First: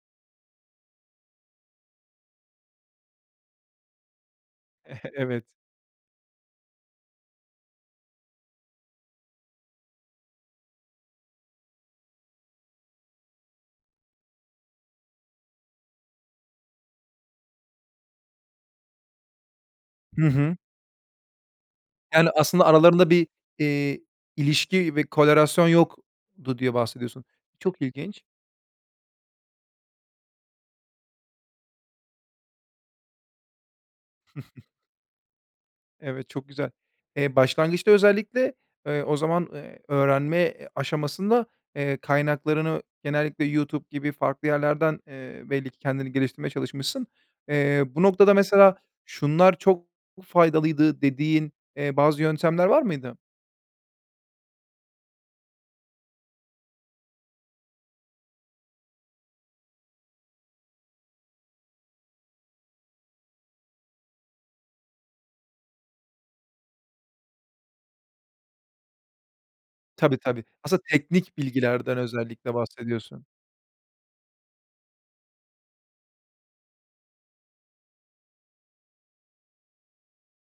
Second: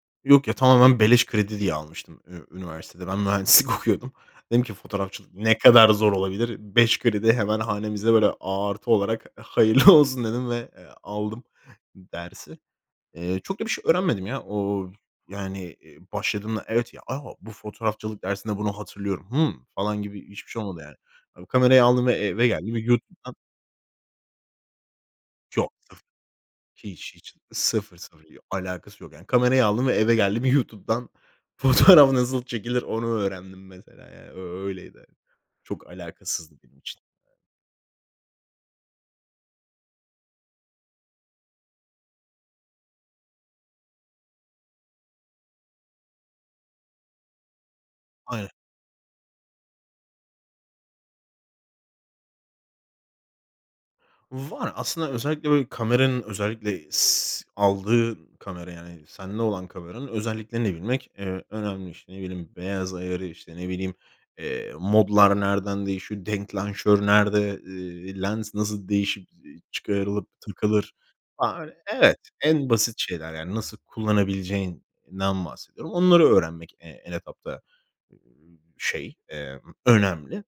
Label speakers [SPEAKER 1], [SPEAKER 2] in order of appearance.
[SPEAKER 1] Yok ya, tamamen beleş kredi diye almıştım ü üniversitede. Ben mühendislik okuyordum. Dedim ki
[SPEAKER 2] Eh,
[SPEAKER 1] fotoğrafçılık
[SPEAKER 2] evet.
[SPEAKER 1] ne kadar zor olabilir. 5 kredi hemen hanemizde, böyle, artı olarak hayırlı olsun dedim ve, eee, aldım dersi. Eee, çok da bir şey öğrenmedim, ya. O, yani, başladığımda evet, ya, a, bu fotoğrafçılık dersinde bunu hatırlıyorum. Hımm, falan
[SPEAKER 2] Hı
[SPEAKER 1] gibi hiçbir
[SPEAKER 2] hı.
[SPEAKER 1] şey olmadı yani. Kamerayı aldım ve
[SPEAKER 2] Yani,
[SPEAKER 1] eve
[SPEAKER 2] aslında
[SPEAKER 1] geldim.
[SPEAKER 2] aralarında bir,
[SPEAKER 1] YouTube'dan
[SPEAKER 2] iii, ilişki, bir korelasyon
[SPEAKER 1] Çok. [unintelligible]
[SPEAKER 2] yoktu diye
[SPEAKER 1] Hiç,
[SPEAKER 2] bahsediyorsun.
[SPEAKER 1] hiç.
[SPEAKER 2] Çok
[SPEAKER 1] Sıfır, sıfır.
[SPEAKER 2] ilginç.
[SPEAKER 1] Bir alakası yok, yani. Kamerayı aldım ve eve geldim. YouTube'dan fotoğraf nasıl çekilir onu öğrendim, mesela, yani. Ö öyleydi. Çok
[SPEAKER 2] Evet çok
[SPEAKER 1] alakasızdı
[SPEAKER 2] güzel.
[SPEAKER 1] benim için.
[SPEAKER 2] Eee, başlangıçta özellikle, eee, o zaman, eee, öğrenme aşamasında kaynaklarını genellikle YouTube gibi farklı yerlerden, eee, belli ki kendini geliştirmeye çalışmışsın. Eee, bu noktada
[SPEAKER 1] Aynen.
[SPEAKER 2] mesela şunlar çok faydalıydı dediğin, eee, bazı yöntemler var mıydı?
[SPEAKER 1] Var. Aslında özellikle, böyle, kameranın, özellikle s s s aldığın kamera, yani sende olan kameranın özelliklerini bilmek, eee, önemli. İşte, ne bileyim, beyaz ayarı, işte, ne bileyim, eee, modlar nereden değişir? denklanşör nerede? Eee, lens nasıl değişip,
[SPEAKER 2] Tabii,
[SPEAKER 1] çıkarılıp,
[SPEAKER 2] tabii. Aslında
[SPEAKER 1] takılır?
[SPEAKER 2] teknik
[SPEAKER 1] Aaa,
[SPEAKER 2] bilgilerden
[SPEAKER 1] evet,
[SPEAKER 2] özellikle
[SPEAKER 1] en basit
[SPEAKER 2] bahsediyorsun.
[SPEAKER 1] şeyler, yani. Nasıl kullanabileceğinden bahsediyorum. Onları öğrenmek en etapta, şey, eee, önemli.